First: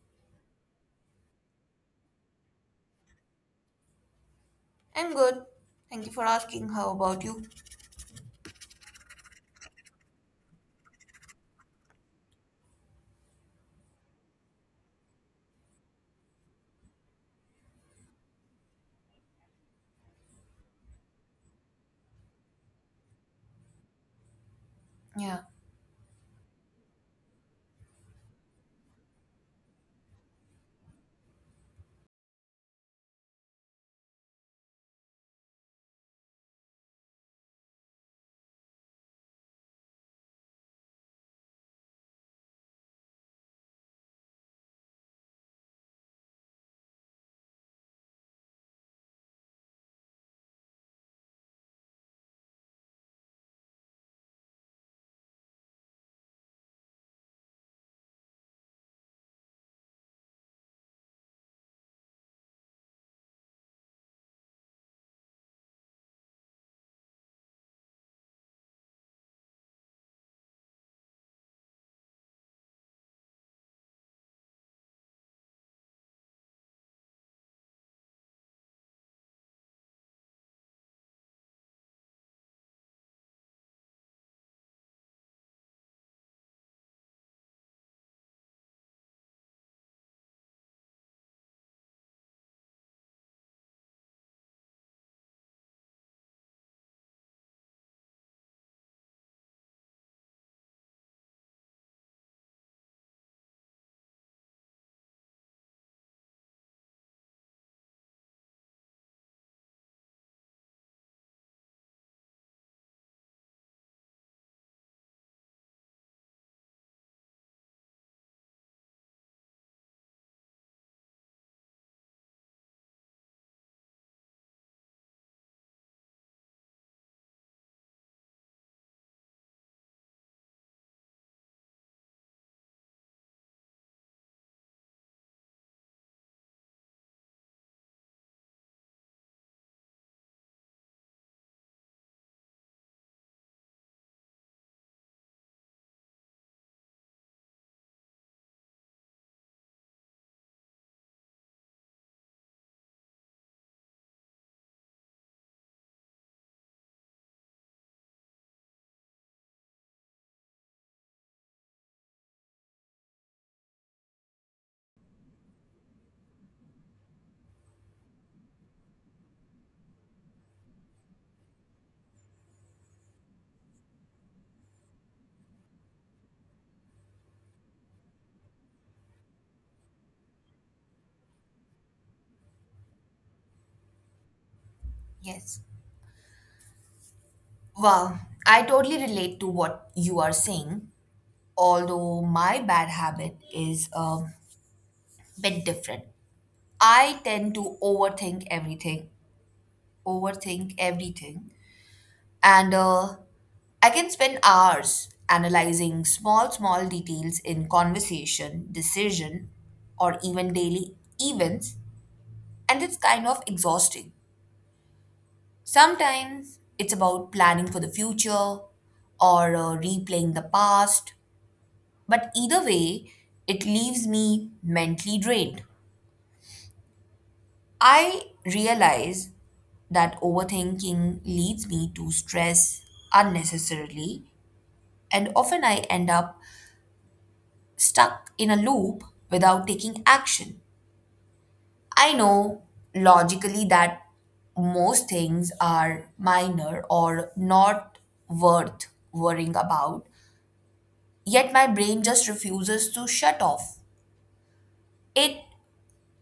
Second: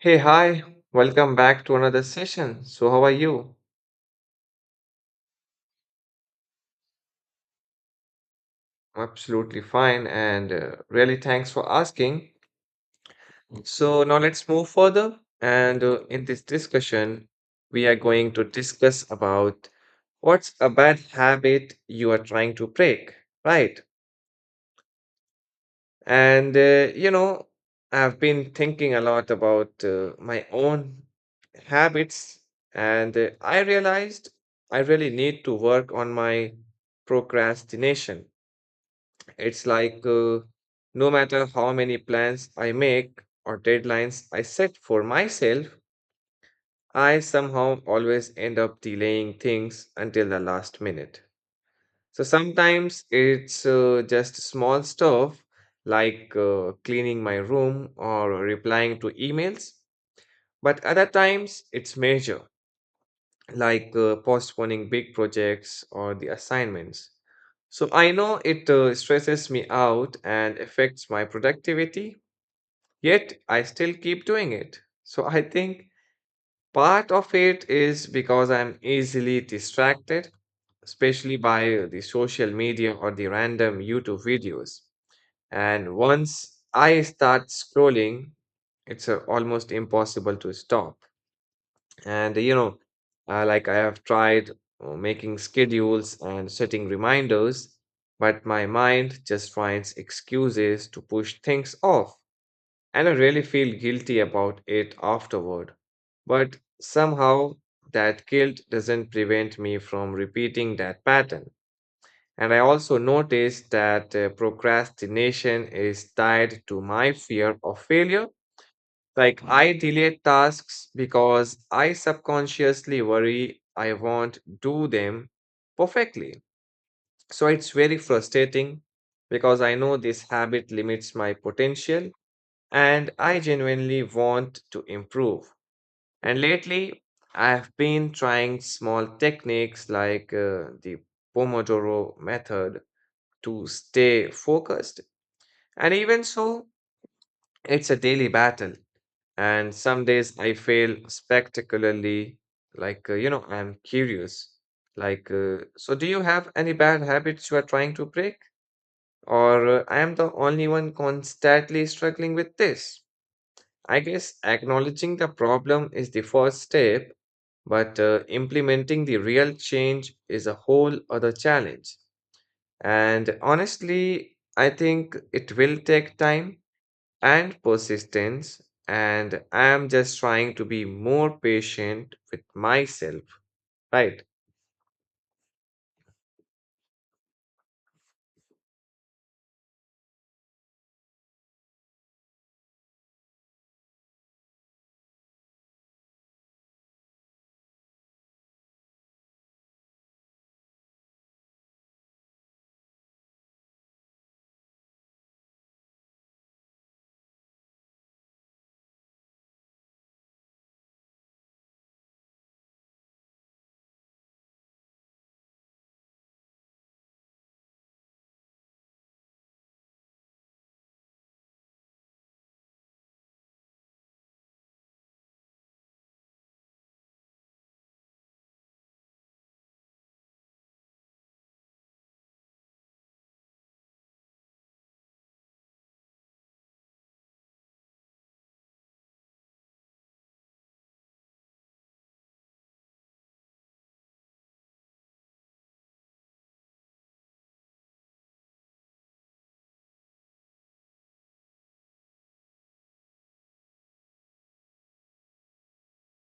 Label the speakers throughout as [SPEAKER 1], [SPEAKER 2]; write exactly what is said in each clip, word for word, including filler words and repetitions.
[SPEAKER 1] Hey, hi, welcome back to another session. So, how are you?
[SPEAKER 2] I'm good. Thank you for asking. How about you?
[SPEAKER 1] I'm absolutely fine and uh, really thanks for asking. So, now let's move further. And uh, In this discussion, we are going to discuss about what's a bad habit you are trying to break, right?
[SPEAKER 2] Yeah,
[SPEAKER 1] And, uh, you know, I've been thinking a lot about uh, my own habits, and uh, I realized I really need to work on my procrastination. It's like uh, no matter how many plans I make or deadlines I set for myself, I somehow always end up delaying things until the last minute. So sometimes it's uh, just small stuff like uh, cleaning my room or replying to emails. But other times it's major, like uh, postponing big projects or the assignments. So I know it uh, stresses me out and affects my productivity, yet I still keep doing it. So I think part of it is because I'm easily distracted, especially by the social media or the random YouTube videos. And once I start scrolling, it's uh, almost impossible to stop. And you know, uh, like I have tried uh, making schedules and setting reminders, but my mind just finds excuses to push things off. And I really feel guilty about it afterward. But somehow that guilt doesn't prevent me from repeating that pattern. And I also noticed that uh, procrastination is tied to my fear of failure. Like, I delay tasks because I subconsciously worry I won't do them perfectly. So it's very frustrating because I know this habit limits my potential and I genuinely want to improve. And lately, I've been trying small techniques like uh, the Pomodoro method to stay focused. And even so, it's a daily battle. And some days I fail spectacularly. Like, uh, you know, I'm curious. Like, uh, so do you have any bad habits you are trying to break? Or uh, I am the only one constantly struggling with this? I guess acknowledging the problem is the first step, but uh, implementing the real change is a whole other challenge. And honestly, I think it will take time and persistence, and I am just trying to be more patient with myself, right?
[SPEAKER 2] yes. Well, I totally relate to what you are saying, although my bad habit is a bit different. I tend to overthink everything, overthink everything, and uh, I can spend hours analyzing small, small details in conversation, decision, or even daily events, and it's kind of exhausting. Sometimes it's about planning for the future or uh, replaying the past, but either way, it leaves me mentally drained. I realize that overthinking leads me to stress unnecessarily, and often I end up stuck in a loop without taking action. I know logically that most things are minor or not worth worrying about, yet my brain just refuses to shut off. It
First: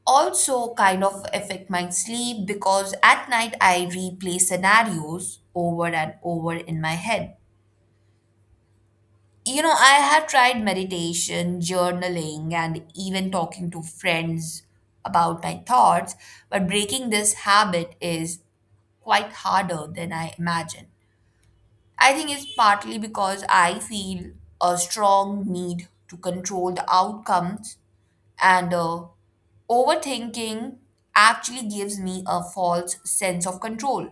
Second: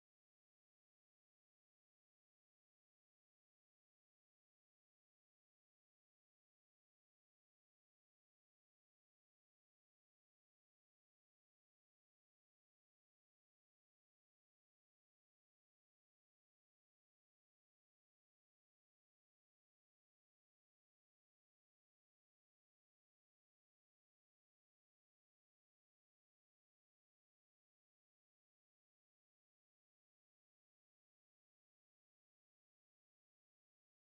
[SPEAKER 2] also kind of affect my sleep because at night I replay scenarios over and over in my head. You know, I have tried meditation, journaling, and even talking to friends about my thoughts, but breaking this habit is quite harder than I imagined. I think it's partly because I feel a strong need to control the outcomes. And uh, overthinking actually gives me a false sense of control.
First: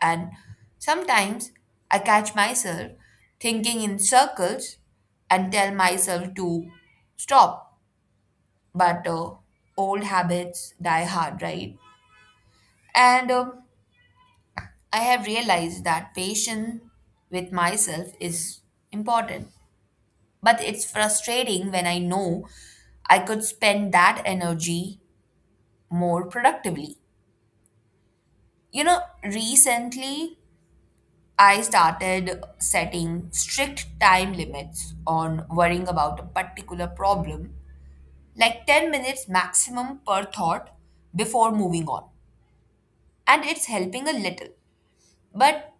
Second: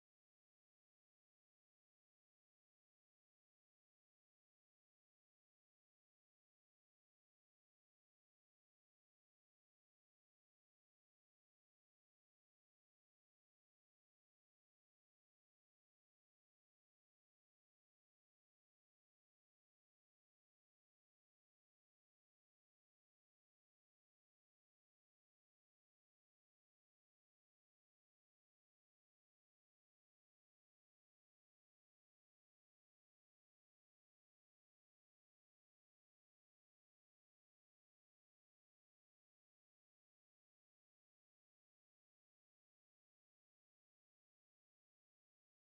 [SPEAKER 2] And sometimes I catch myself thinking in circles and tell myself to stop. But uh, old habits die hard, right? And um I have realized that patience with myself is important. But it's frustrating when I know I could spend that energy more productively. You know, recently I started setting strict time limits on worrying about a particular problem, like ten minutes maximum per thought before moving on. And it's helping a little. But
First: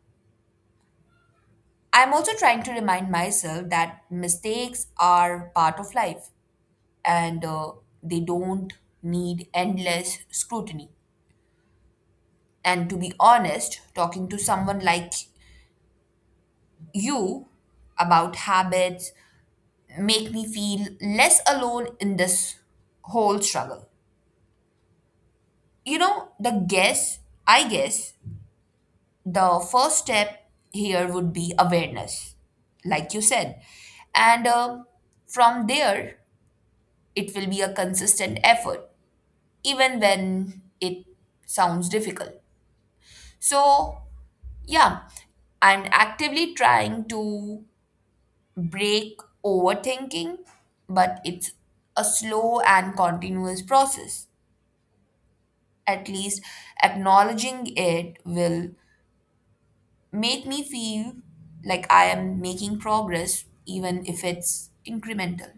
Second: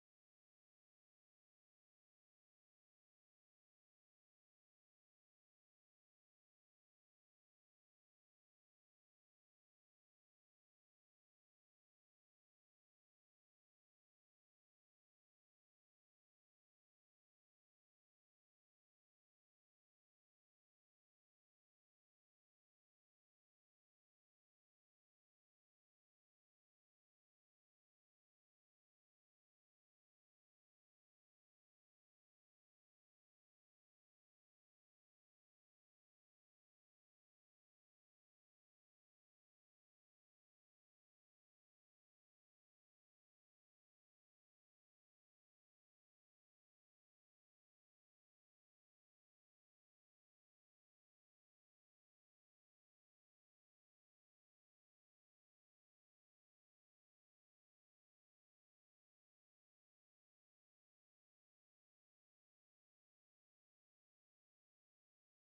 [SPEAKER 2] I'm also trying to remind myself that mistakes are part of life, and uh, they don't need endless scrutiny. And to be honest, talking to someone like you about habits make me feel less alone in this whole struggle. You know, the guess, I guess, the first step here would be awareness, like you said. And uh, from there, it will be a consistent effort, even when it sounds difficult. So, yeah, I'm actively trying to break overthinking, but it's a slow and continuous process. At least acknowledging it will make me feel like I am making progress, even if it's incremental.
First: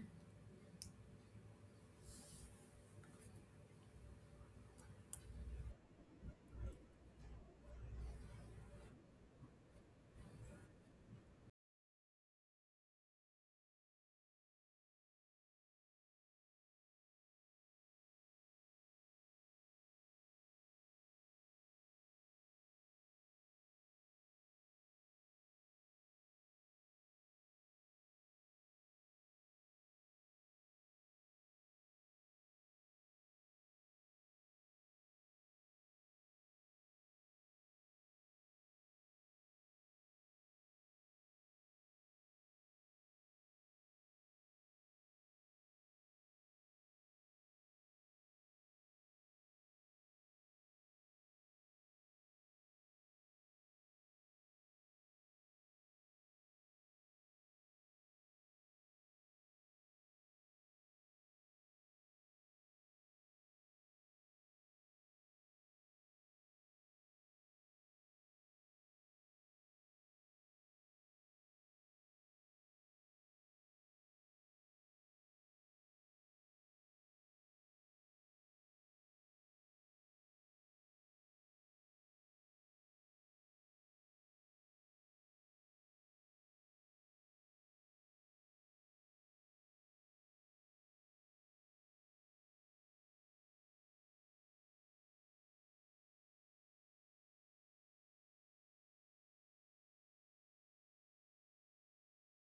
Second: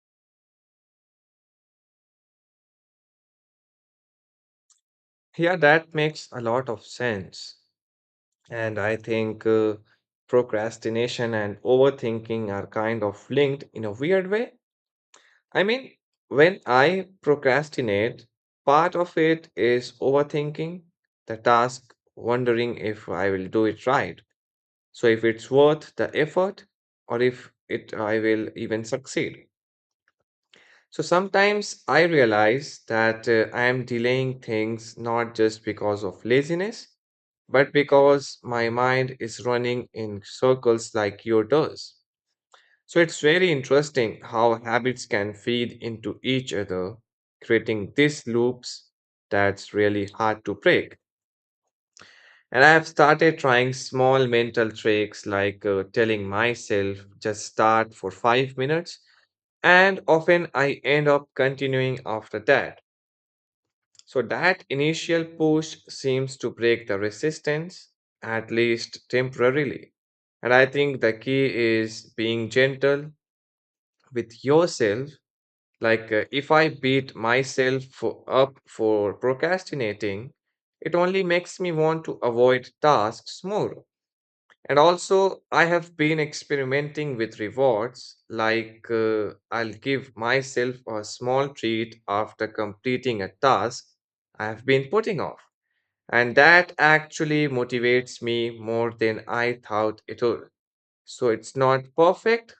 [SPEAKER 1] Yeah, that makes a lot of sense. And I think uh, procrastination and overthinking are kind of linked in a weird way. I mean, when I procrastinate, part of it is overthinking the task, wondering if I will do it right, so if it's worth the effort, or if it I will even succeed. So sometimes I realize that uh, I am delaying things not just because of laziness, but because my mind is running in circles like yours. does. So it's very interesting how habits can feed into each other, creating these loops that's really hard to break. And I have started trying small mental tricks like uh, telling myself just start for five minutes, and often I end up continuing after that. So that initial push seems to break the resistance, at least temporarily. And I think the key is being gentle with yourself. Like uh, if I beat myself for, up for procrastinating, it only makes me want to avoid tasks more. And also, I have been experimenting with rewards, like uh, I'll give myself a small treat after completing a task I have been putting off. And that actually motivates me more than I thought it would. So it's not perfect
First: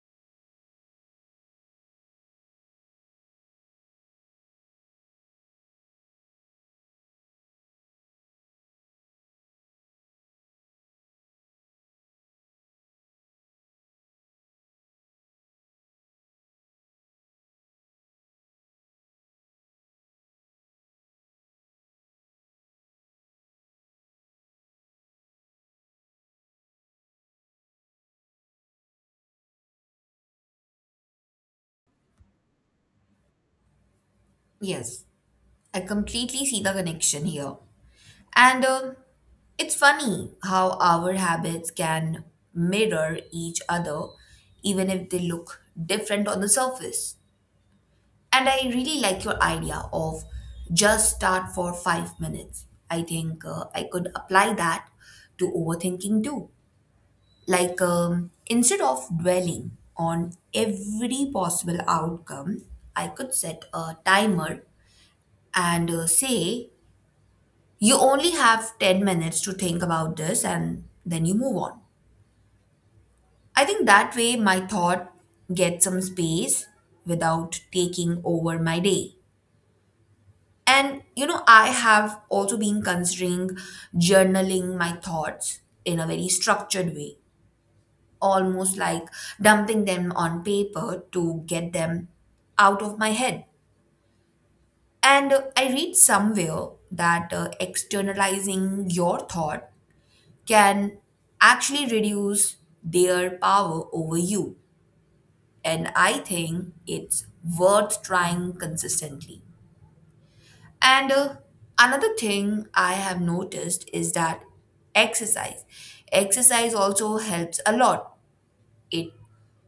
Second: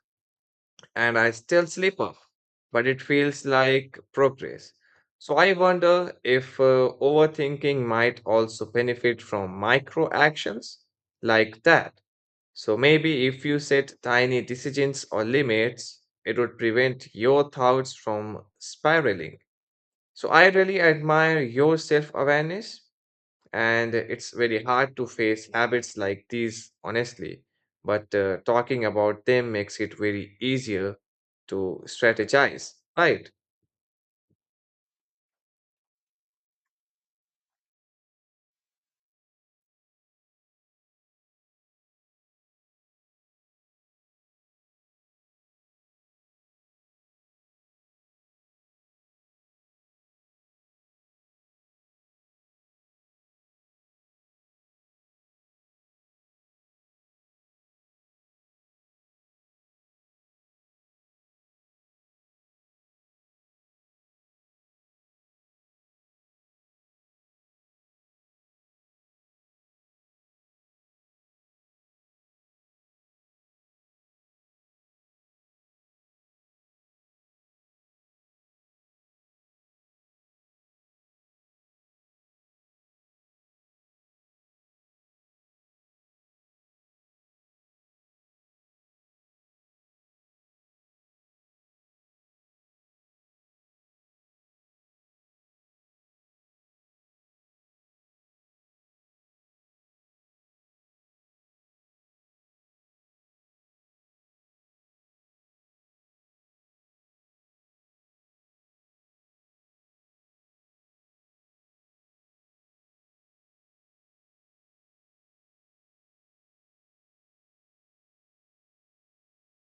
[SPEAKER 1] and I still slip up, but it feels like progress. So I wonder if uh, overthinking might also benefit from micro actions like that. So maybe if you set tiny decisions or limits, it would prevent your thoughts from spiraling. So I really admire your self awareness, and it's very hard to face habits like these, honestly. But uh, talking about them makes it very easier to strategize, right?
[SPEAKER 2] Yes, I completely see the connection here. And uh, it's funny how our habits can mirror each other, even if they look different on the surface. And I really like your idea of just start for five minutes. I think uh, I could apply that to overthinking too. Like, um, instead of dwelling on every possible outcome, I could set a timer and uh, say, you only have ten minutes to think about this and then you move on. I think that way my thought gets some space without taking over my day. And, you know, I have also been considering journaling my thoughts in a very structured way, almost like dumping them on paper to get them out of my head. And uh, I read somewhere that uh, externalizing your thought can actually reduce their power over you. And I think it's worth trying consistently. And uh, another thing I have noticed is that exercise. Exercise also helps a lot. It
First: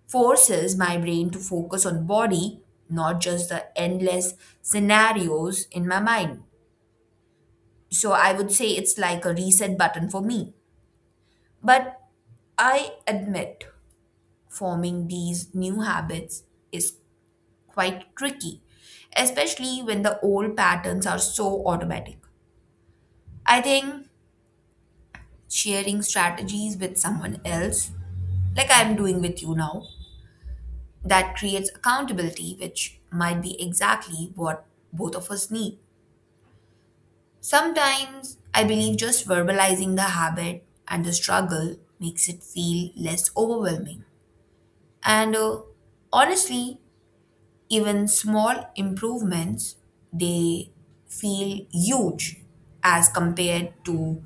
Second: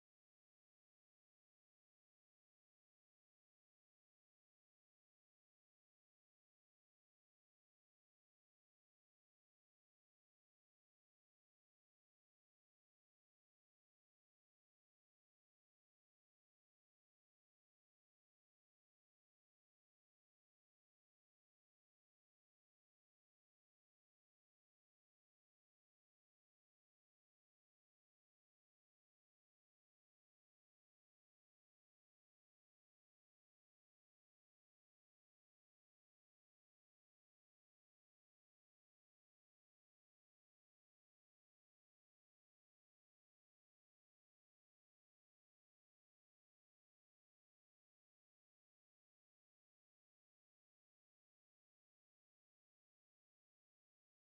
[SPEAKER 2] forces my brain to focus on body, not just the endless scenarios in my mind. So I would say it's like a reset button for me. But I admit forming these new habits is quite tricky, especially when the old patterns are so automatic. I think sharing strategies with someone else, like I'm doing with you now, that creates accountability, which might be exactly what both of us need. Sometimes I believe just verbalizing the habit and the struggle makes it feel less overwhelming. And uh, honestly, even small improvements, they feel huge as compared to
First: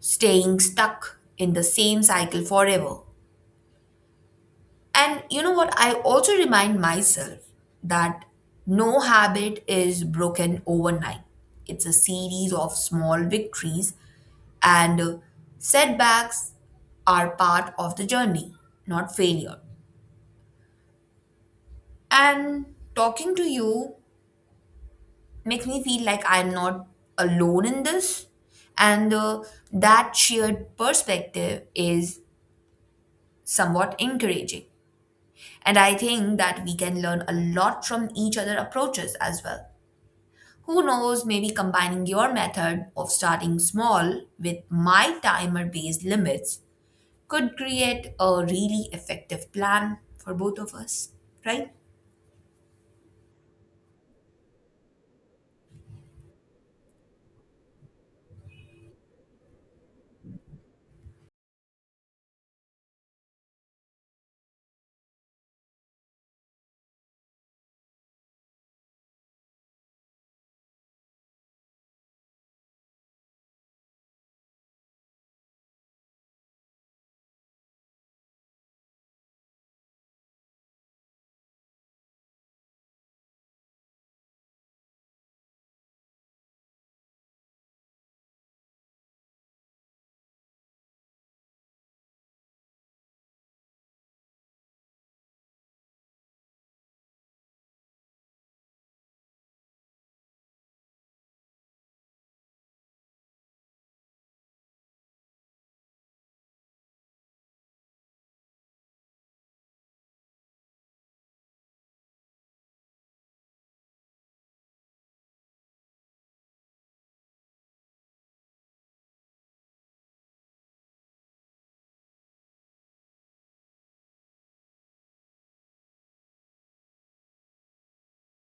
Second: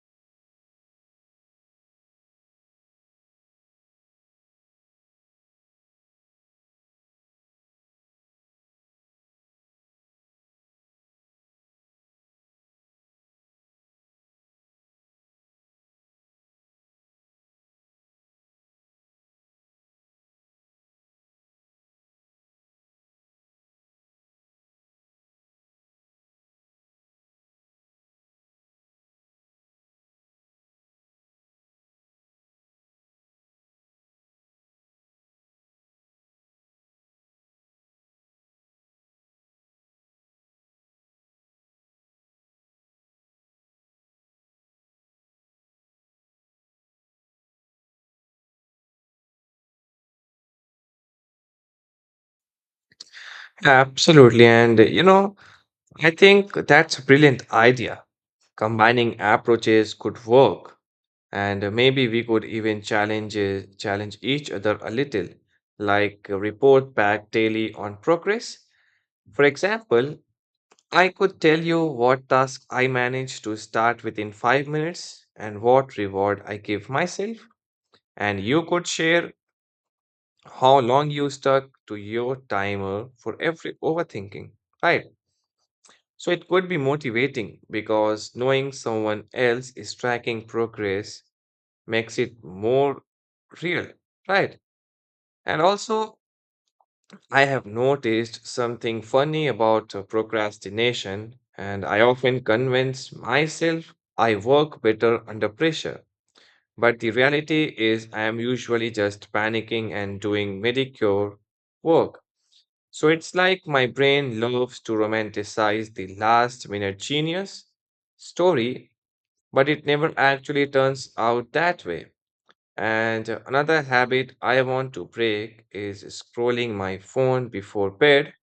[SPEAKER 2] staying stuck in the same cycle forever. And you know what? I also remind myself that no habit is broken overnight. It's a series of small victories, and setbacks are part of the journey, not failure. And talking to you makes me feel like I'm not alone in this, and uh, that shared perspective is somewhat encouraging. And I think that we can learn a lot from each other approaches as well. Who knows, maybe combining your method of starting small with my timer based limits could create a really effective plan for both of us, right?
[SPEAKER 1] Absolutely. And you know, I think that's a brilliant idea. Combining approaches could work. And uh, maybe we could even challenge uh, challenge each other a little, like uh, report back daily on progress. For example, I could tell you what task I managed to start within five minutes and what reward I give myself. And you could share how long you stuck to your timer for every overthinking, right? So it could be motivating because knowing someone else is tracking progress makes it more real, right? And also, I have noticed something funny about uh, procrastination, and I often convince myself I work better under pressure. But the reality is, I am usually just panicking and doing mediocre work. So it's like my brain loves to romanticize the last minute genius story, but it never actually turns out that way. And uh, another habit I want to break is scrolling my phone before bed,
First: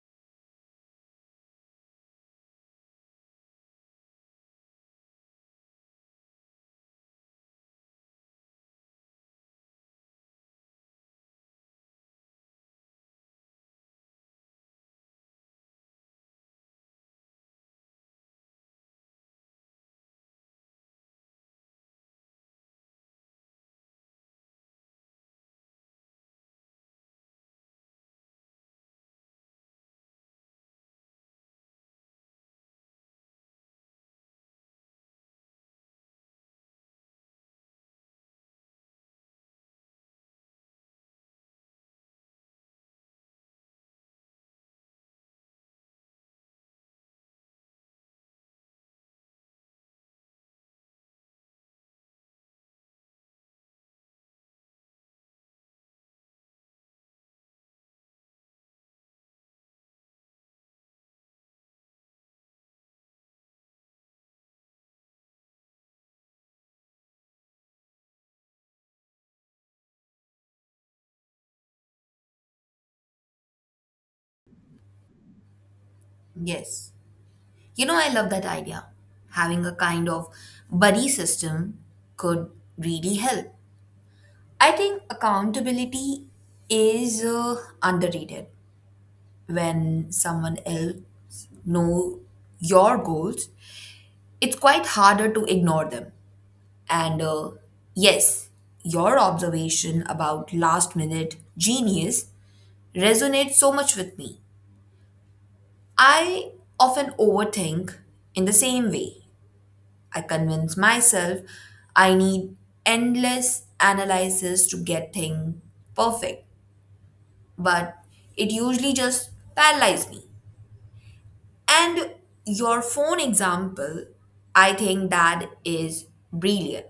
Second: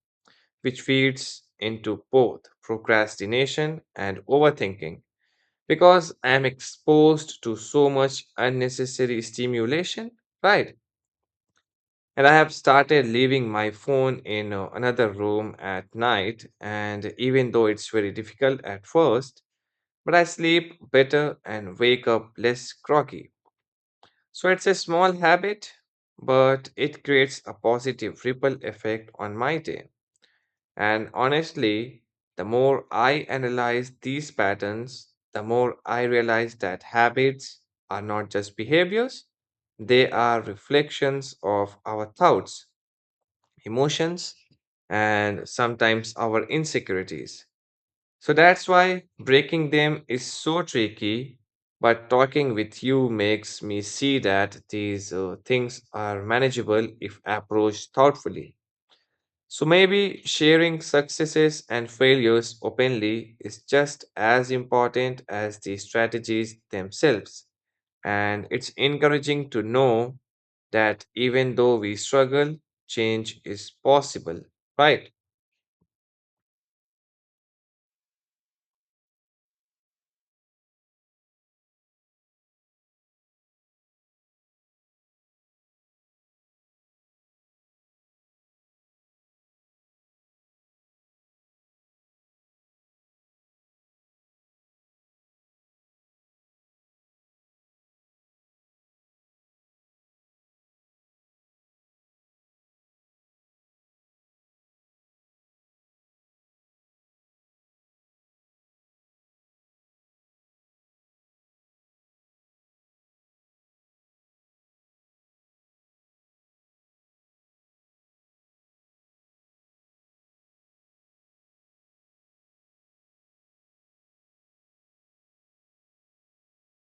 [SPEAKER 1] which feeds into both procrastination and overthinking because I am exposed to so much unnecessary stimulation, right? And I have started leaving my phone in uh, another room at night, and even though it's very difficult at first, but I sleep better and wake up less groggy. So it's a small habit, but it creates a positive ripple effect on my day. And honestly, the more I analyze these patterns, the more I realize that habits are not just behaviors, they are reflections of our thoughts, emotions, and sometimes our insecurities. So that's why breaking them is so tricky. But talking with you makes me see that these uh, things are manageable if approached thoughtfully. So maybe sharing successes and failures openly is just as important as the strategies themselves. And it's encouraging to know that even though we struggle, change is possible, right?
[SPEAKER 2] Yes. You know, I love that idea. Having a kind of buddy system could really help. I think accountability is uh, underrated. When someone else know your goals, it's quite harder to ignore them. And uh, yes, your observation about last minute genius resonates so much with me. I often overthink in the same way. I convince myself I need endless analysis to get things perfect, but it usually just paralyzes me. And your phone example, I think that is brilliant.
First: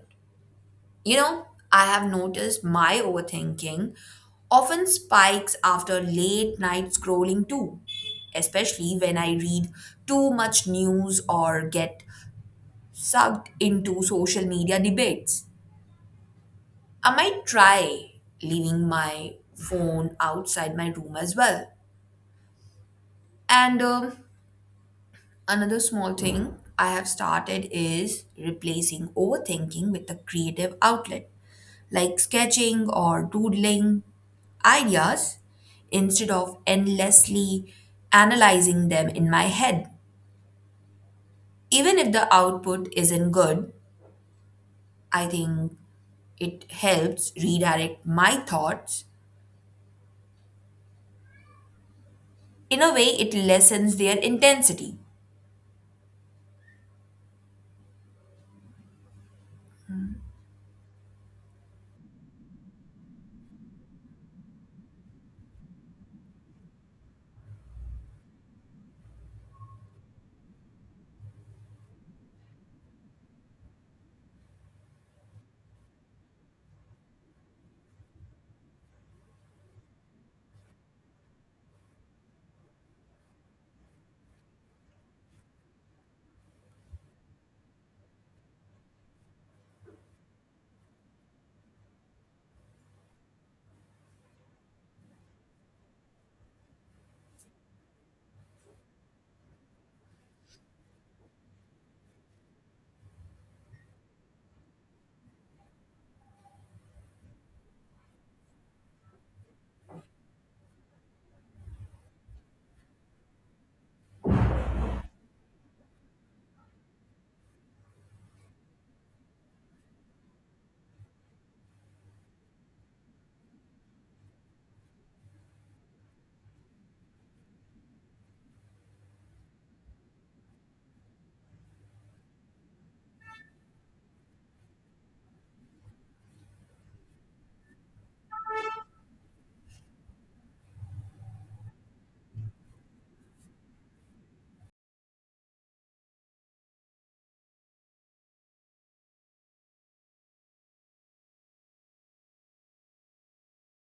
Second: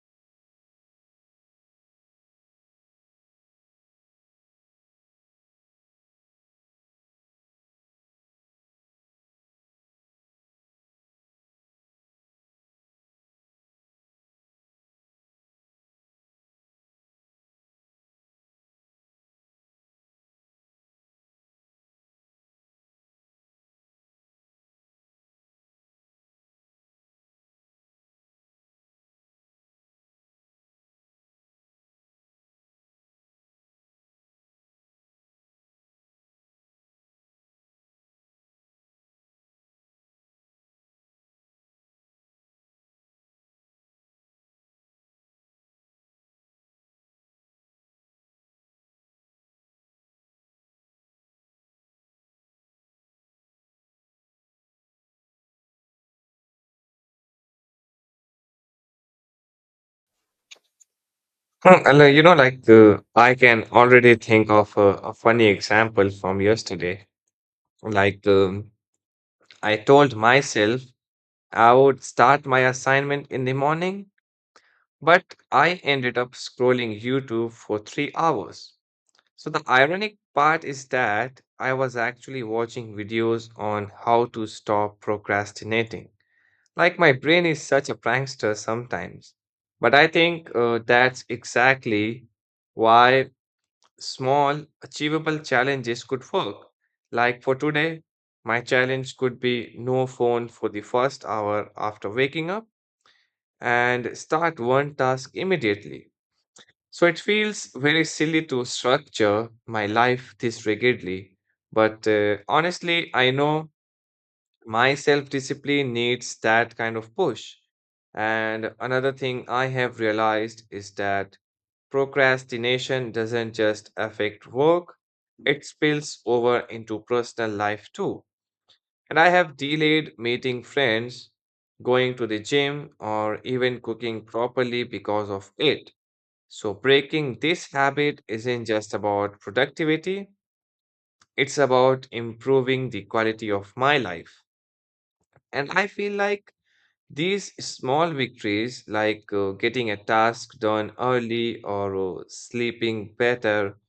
[SPEAKER 2] You know, I have noticed my overthinking often spikes after late night scrolling too, especially when I read too much news or get sucked into social media debates. I might try leaving my phone outside my room as well. And um, another small thing I have started is replacing overthinking with a creative outlet like sketching or doodling ideas instead of endlessly analyzing them in my head. Even if the output isn't good, I think it helps redirect my thoughts. In a way, it lessens their intensity.
[SPEAKER 1] Hmm, and, uh, You know, like uh, I can already think of a, a funny example from yesterday. Like, um, I told myself I would start my assignment in the morning, but I ended up scrolling YouTube for three hours. So the ironic part is that I was actually watching videos on how to stop procrastinating. Like, my brain is such a prankster sometimes. But I think uh, that's exactly why small, achievable challenges could work. Like, for today, my challenge could be no phone for the first hour after waking up and start one task immediately. So it feels very silly to structure my life this rigidly. But uh, honestly, I know my self discipline needs that kind of push. And another thing I have realized is that procrastination doesn't just affect work, it spills over into personal life too. And I have delayed meeting friends, going to the gym, or even cooking properly because of it. So, breaking this habit isn't just about productivity, it's about improving the quality of my life. And I feel like these small victories, like uh, getting a task done early or uh, sleeping better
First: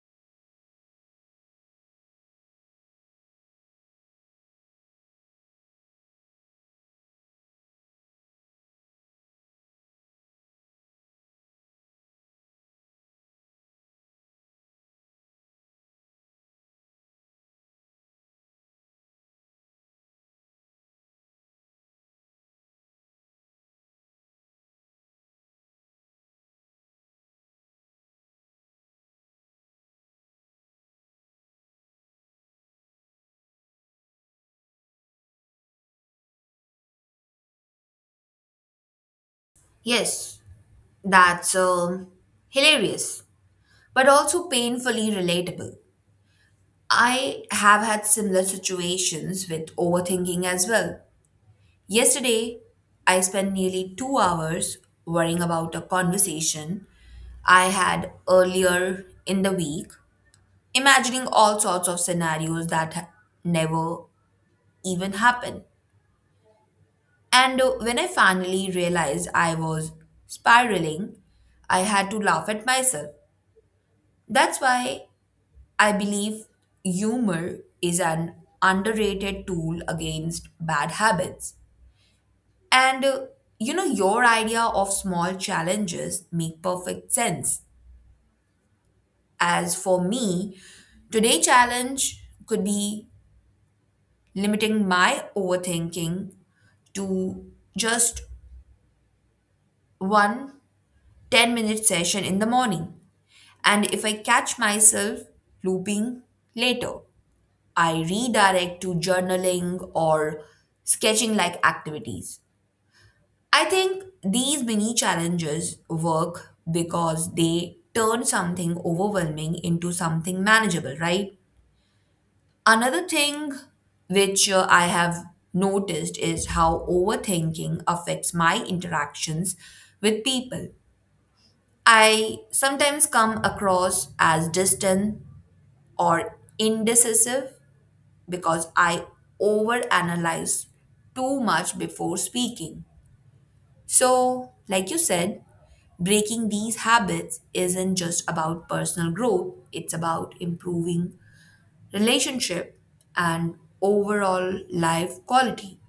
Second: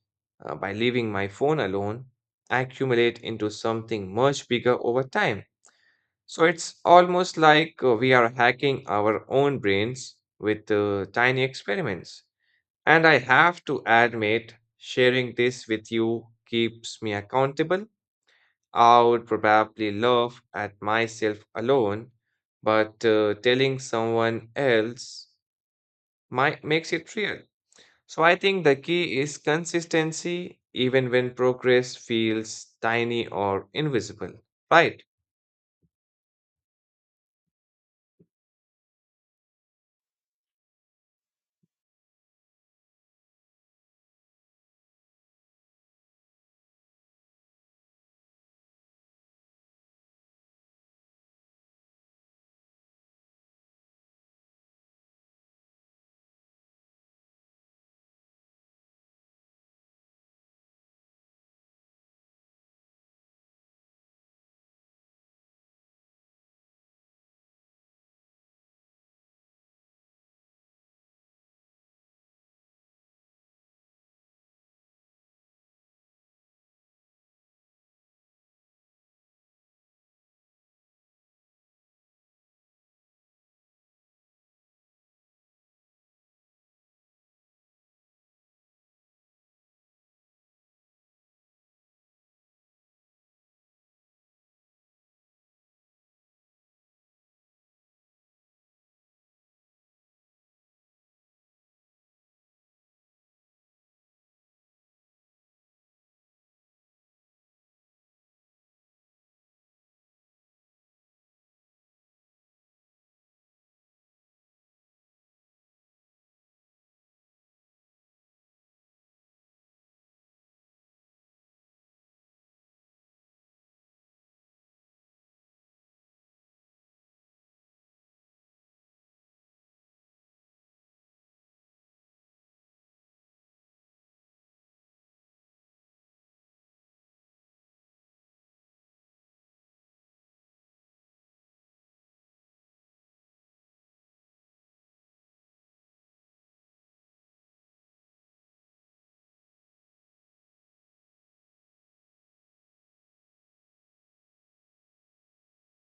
[SPEAKER 1] uh, by leaving my phone alone, accumulate into something much bigger over time. So, it's almost like uh, we are hacking our own brains with uh, tiny experiments. And I have to admit, sharing this with you keeps me accountable. I would probably laugh at myself alone, but uh, telling someone else might makes it real. So I think the key is consistency, even when progress feels tiny or invisible. Right?
[SPEAKER 2] Yes, that's um, hilarious. but also painfully relatable. I have had similar situations with overthinking as well. Yesterday, I spent nearly two hours worrying about a conversation I had earlier in the week, imagining all sorts of scenarios that ha- never even happened. And uh, when I finally realized I was spiraling, I had to laugh at myself. That's why I believe humor is an underrated tool against bad habits. And uh, you know, your idea of small challenges make perfect sense. As for me, today challenge could be limiting my overthinking to just one ten minute session in the morning. And if I catch myself looping later, I redirect to journaling or sketching like activities. I think these mini challenges work because they turn something overwhelming into something manageable, right? Another thing which uh, I have noticed is how overthinking affects my interactions with people. I sometimes come across as distant or indecisive because I overanalyze too much before speaking. So, like you said, breaking these habits isn't just about personal growth, it's about improving relationship and overall life quality.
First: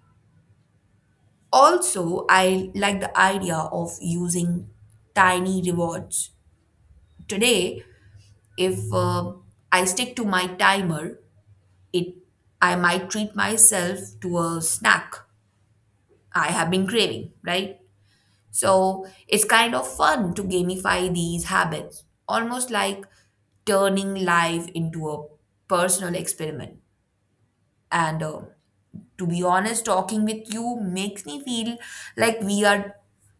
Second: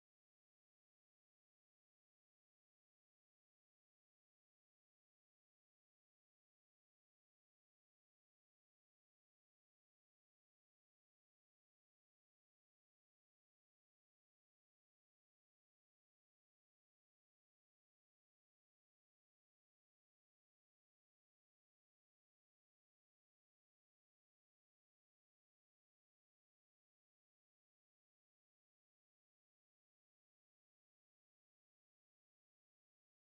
[SPEAKER 2] Also, I like the idea of using tiny rewards. Today, if uh, I stick to my timer, it I might treat myself to a snack I have been craving, right? So it's kind of fun to gamify these habits, almost like turning life into a personal experiment. And uh, to be honest, talking with you makes me feel like we are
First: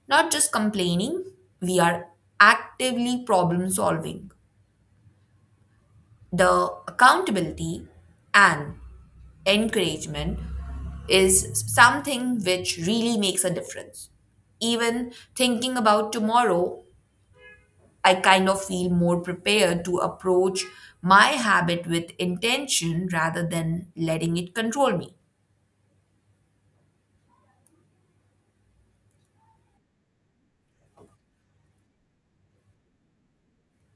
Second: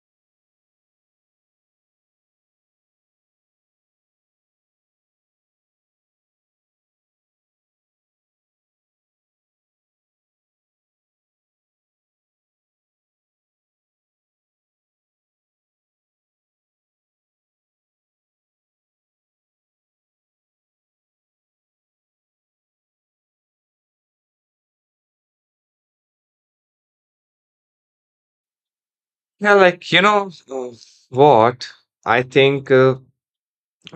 [SPEAKER 2] not just complaining, we are actively problem solving. The accountability and encouragement is something which really makes a difference. Even thinking about tomorrow, I kind of feel more prepared to approach my habit with intention rather than letting it control me.
[SPEAKER 1] Yeah, like, you know, uh, what? I think uh,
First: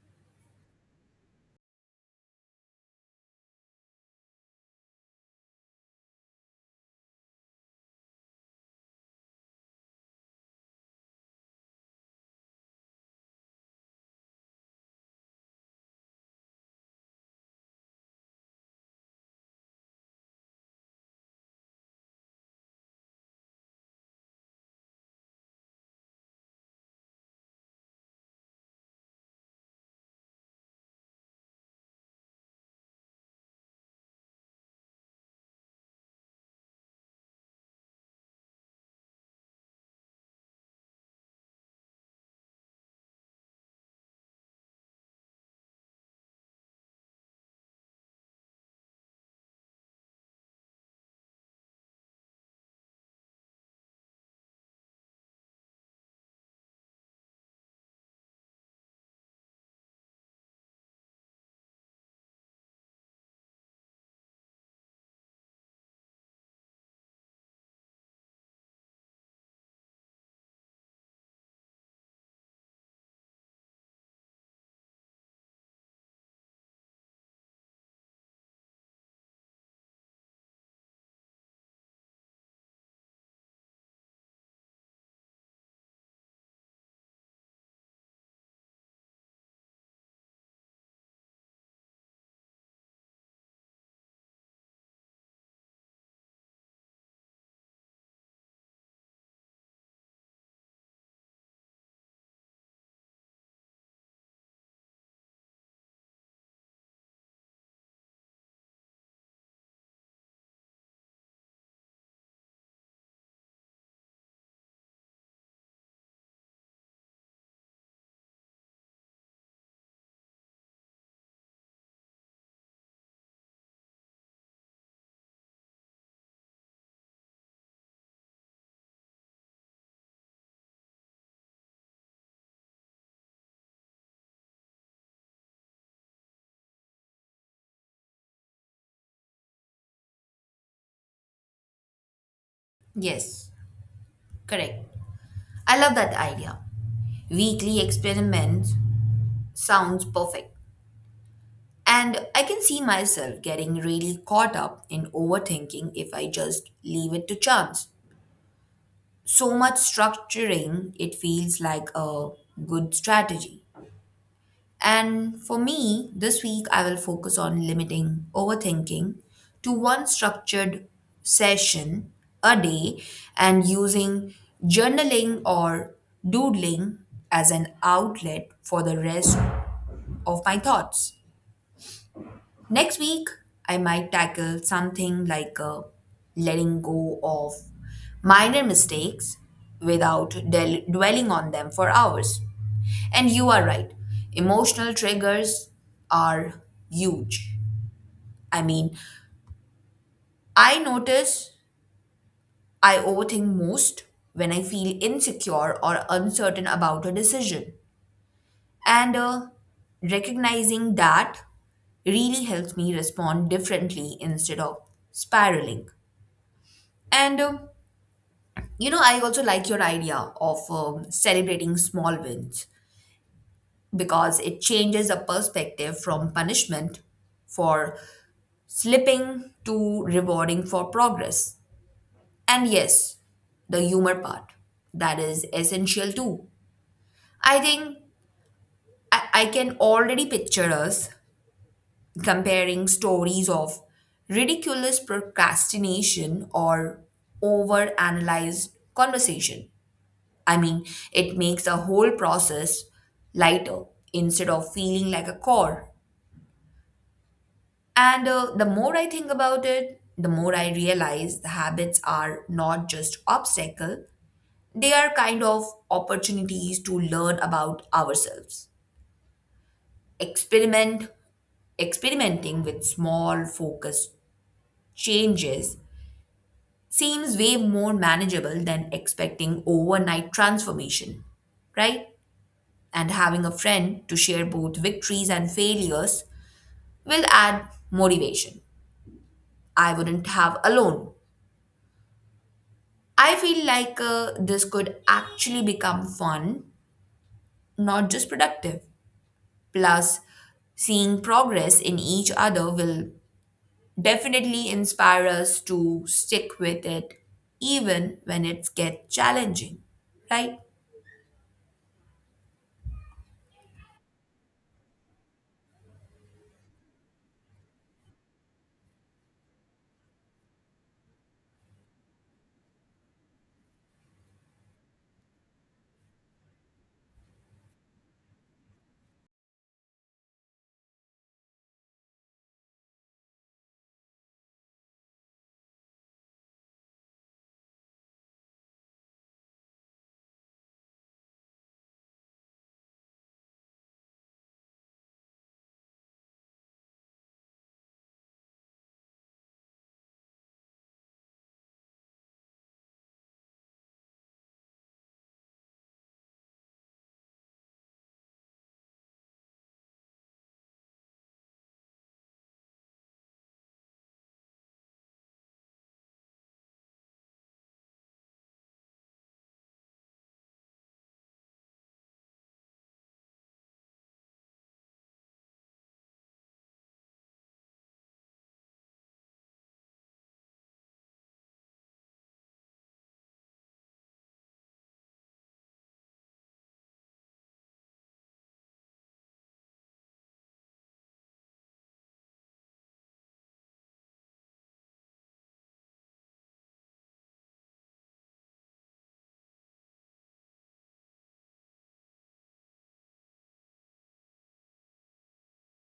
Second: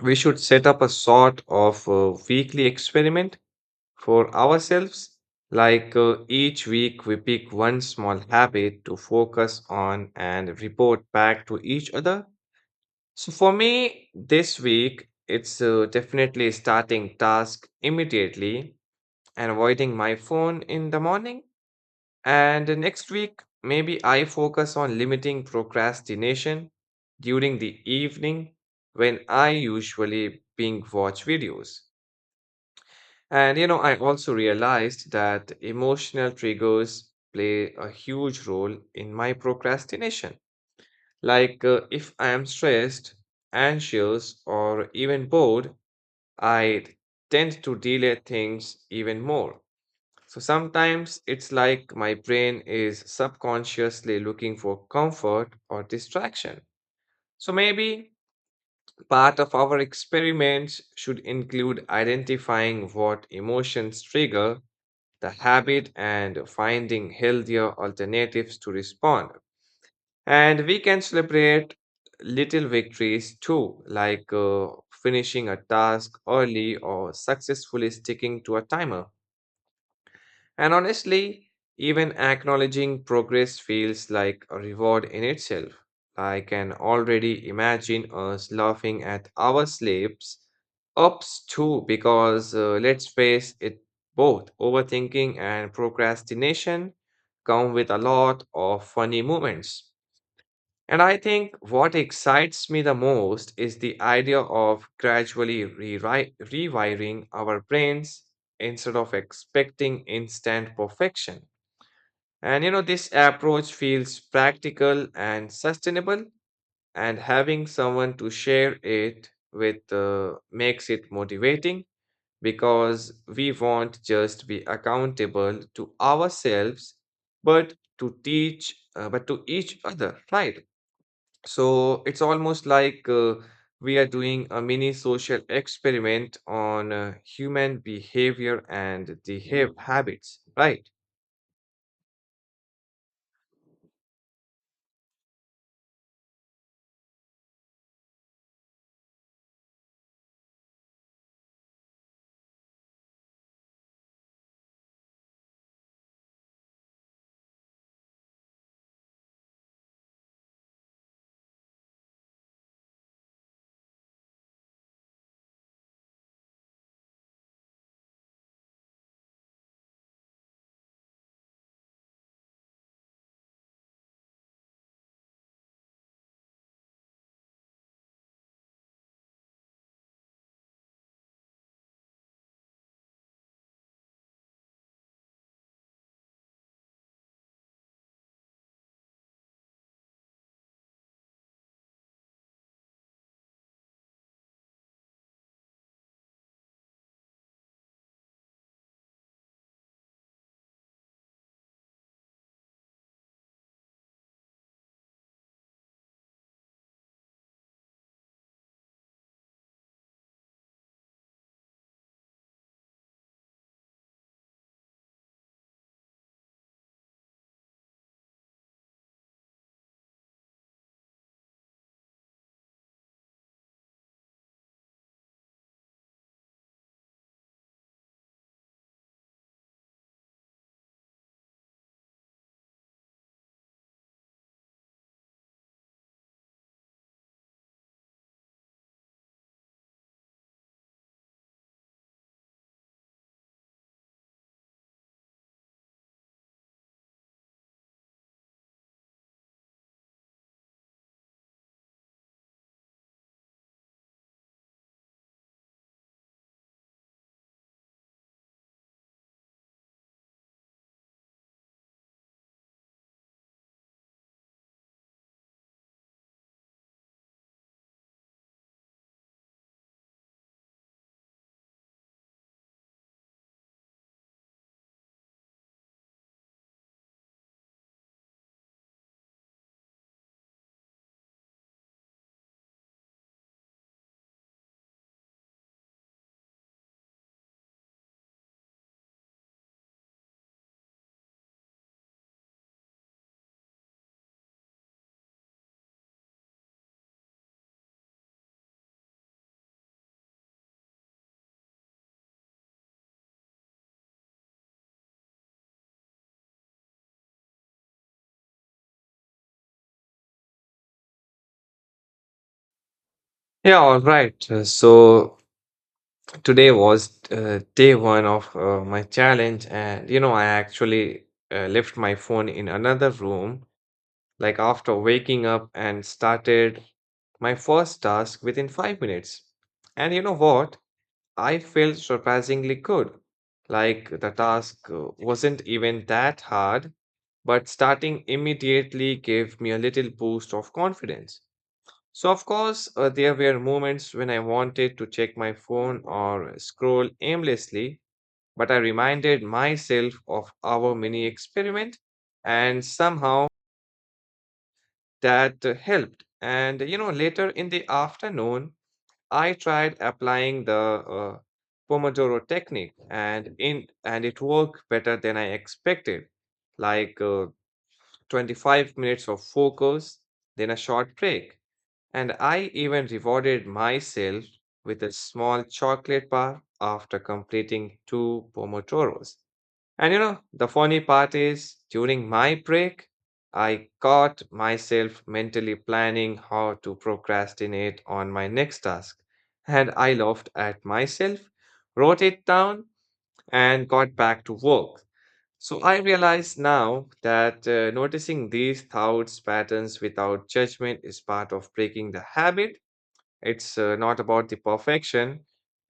[SPEAKER 1] we should set up a sort of uh, weekly experiment for ourselves. Like, uh, each week we pick one small habit to focus on and report back to each other. So, for me, this week, it's uh, definitely starting task immediately and avoiding my phone in the morning. And uh, next week, maybe I focus on limiting procrastination during the evening when I usually binge watch videos. And you know, I also realized that emotional triggers play a huge role in my procrastination. Like uh, if I am stressed, anxious, or even bored, I tend to delay things even more. So sometimes it's like my brain is subconsciously looking for comfort or distraction. So maybe part of our experiments should include identifying what emotions trigger the habit and finding healthier alternatives to respond. And we can celebrate little victories too, like uh, finishing a task early or successfully sticking to a timer. And honestly, even acknowledging progress feels like a reward in itself. I can already imagine us laughing at our slips, ups too, because uh, let's face it, both overthinking and procrastination come with a lot of funny moments. And I think what excites me the most is the idea of gradually rewri- rewiring our brains instead of expecting instant perfection. And you know, this approach feels practical and sustainable, and having someone to share it with uh, makes it motivating because we won't just be accountable to ourselves, but to teach, uh, but to each other, right? So it's almost like uh, we are doing a mini social experiment on uh, human behavior and the hab- habits, right?
[SPEAKER 2] Yes, correct. I love that idea. Weekly experiments sounds perfect. And I can see myself getting really caught up in overthinking if I just leave it to chance. So much structuring, it feels like a good strategy. And for me, this week I will focus on limiting overthinking to one structured session a day and using journaling or doodling as an outlet for the rest of my thoughts. Next week, I might tackle something like uh, letting go of minor mistakes without del- dwelling on them for hours. And you are right, emotional triggers are huge. I mean, I notice I overthink most when I feel insecure or uncertain about a decision. And uh, recognizing that really helps me respond differently instead of spiraling. And um, you know, I also like your idea of um, celebrating small wins because it changes the perspective from punishment for slipping to rewarding for progress. And yes, the humor part, that is essential too. I think I, I can already picture us comparing stories of ridiculous procrastination or overanalyzed conversation. I mean, it makes the whole process lighter instead of feeling like a chore. And uh, the more I think about it, the more I realize the habits are not just obstacle, they are kind of opportunities to learn about ourselves. Experiment, experimenting with small focused changes seems way more manageable than expecting overnight transformation, right? And having a friend to share both victories and failures will add motivation I wouldn't have alone. I feel like uh, this could actually become fun, not just productive. Plus, seeing progress in each other will definitely inspire us to stick with it even when it gets challenging, right?
[SPEAKER 1] Yeah, all right. Uh, So today was uh, day one of uh, my challenge, and you know, I actually uh, left my phone in another room, like after waking up, and started my first task within five minutes. And you know what? I felt surprisingly good. Like the task uh, wasn't even that hard, but starting immediately gave me a little boost of confidence. So, of course, uh, there were moments when I wanted to check my phone or scroll aimlessly, but I reminded myself of our mini experiment, and somehow that uh, helped. And you know, later in the afternoon, I tried applying the uh, Pomodoro technique and in and it worked better than I expected. Like uh, twenty-five minutes of focus, then a short break. And I even rewarded myself with a small chocolate bar after completing two Pomodoros. And you know, the funny part is during my break, I caught myself mentally planning how to procrastinate on my next task. And I laughed at myself, wrote it down, and got back to work. So I realize now that uh, noticing these thoughts patterns without judgment is part of breaking the habit. It's uh, not about the perfection,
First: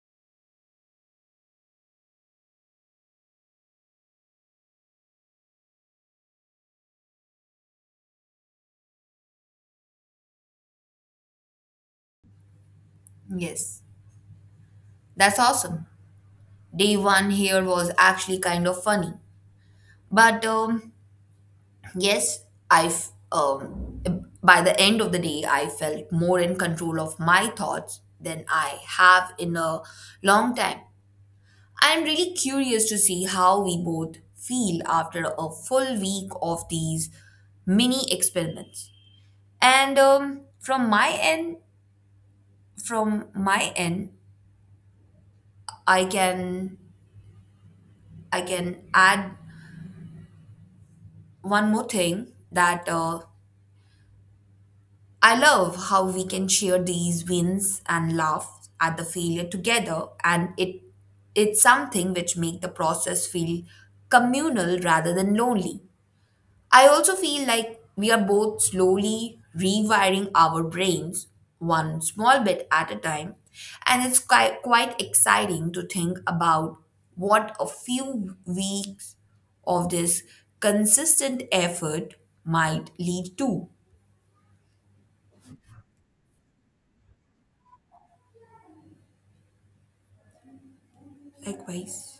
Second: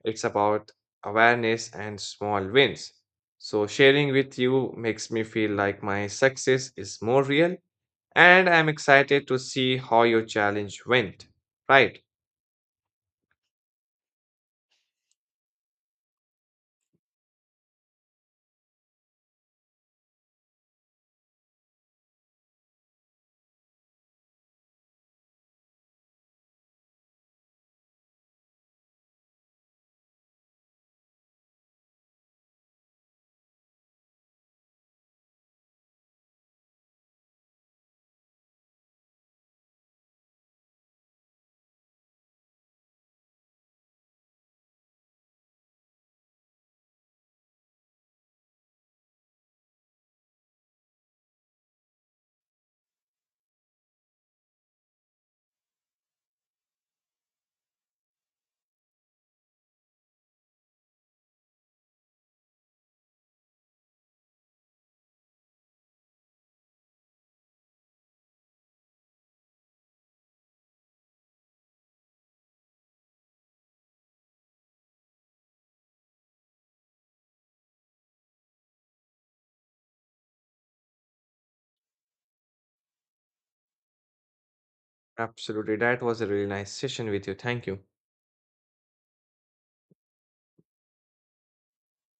[SPEAKER 1] it's about awareness and small wins. So, sharing with you makes me feel like my success is more real, and I'm excited to see how your challenge went. Right.
[SPEAKER 2] Yes, that's awesome. Day one here was actually kind of funny, but um, yes, I f- um, by the end of the day, I felt more in control of my thoughts than I have in a long time. I'm really curious to see how we both feel after a full week of these mini experiments. And um, from my end, from my end, I can I can add one more thing that uh, I love how we can share these wins and laugh at the failure together, and it it's something which make the process feel communal rather than lonely. I also feel like we are both slowly rewiring our brains one small bit at a time, and it's quite, quite exciting to think about what a few weeks of this consistent effort might lead to.
[SPEAKER 1] Absolutely. That was a really nice session with you. Thank you.
[SPEAKER 2] Likewise.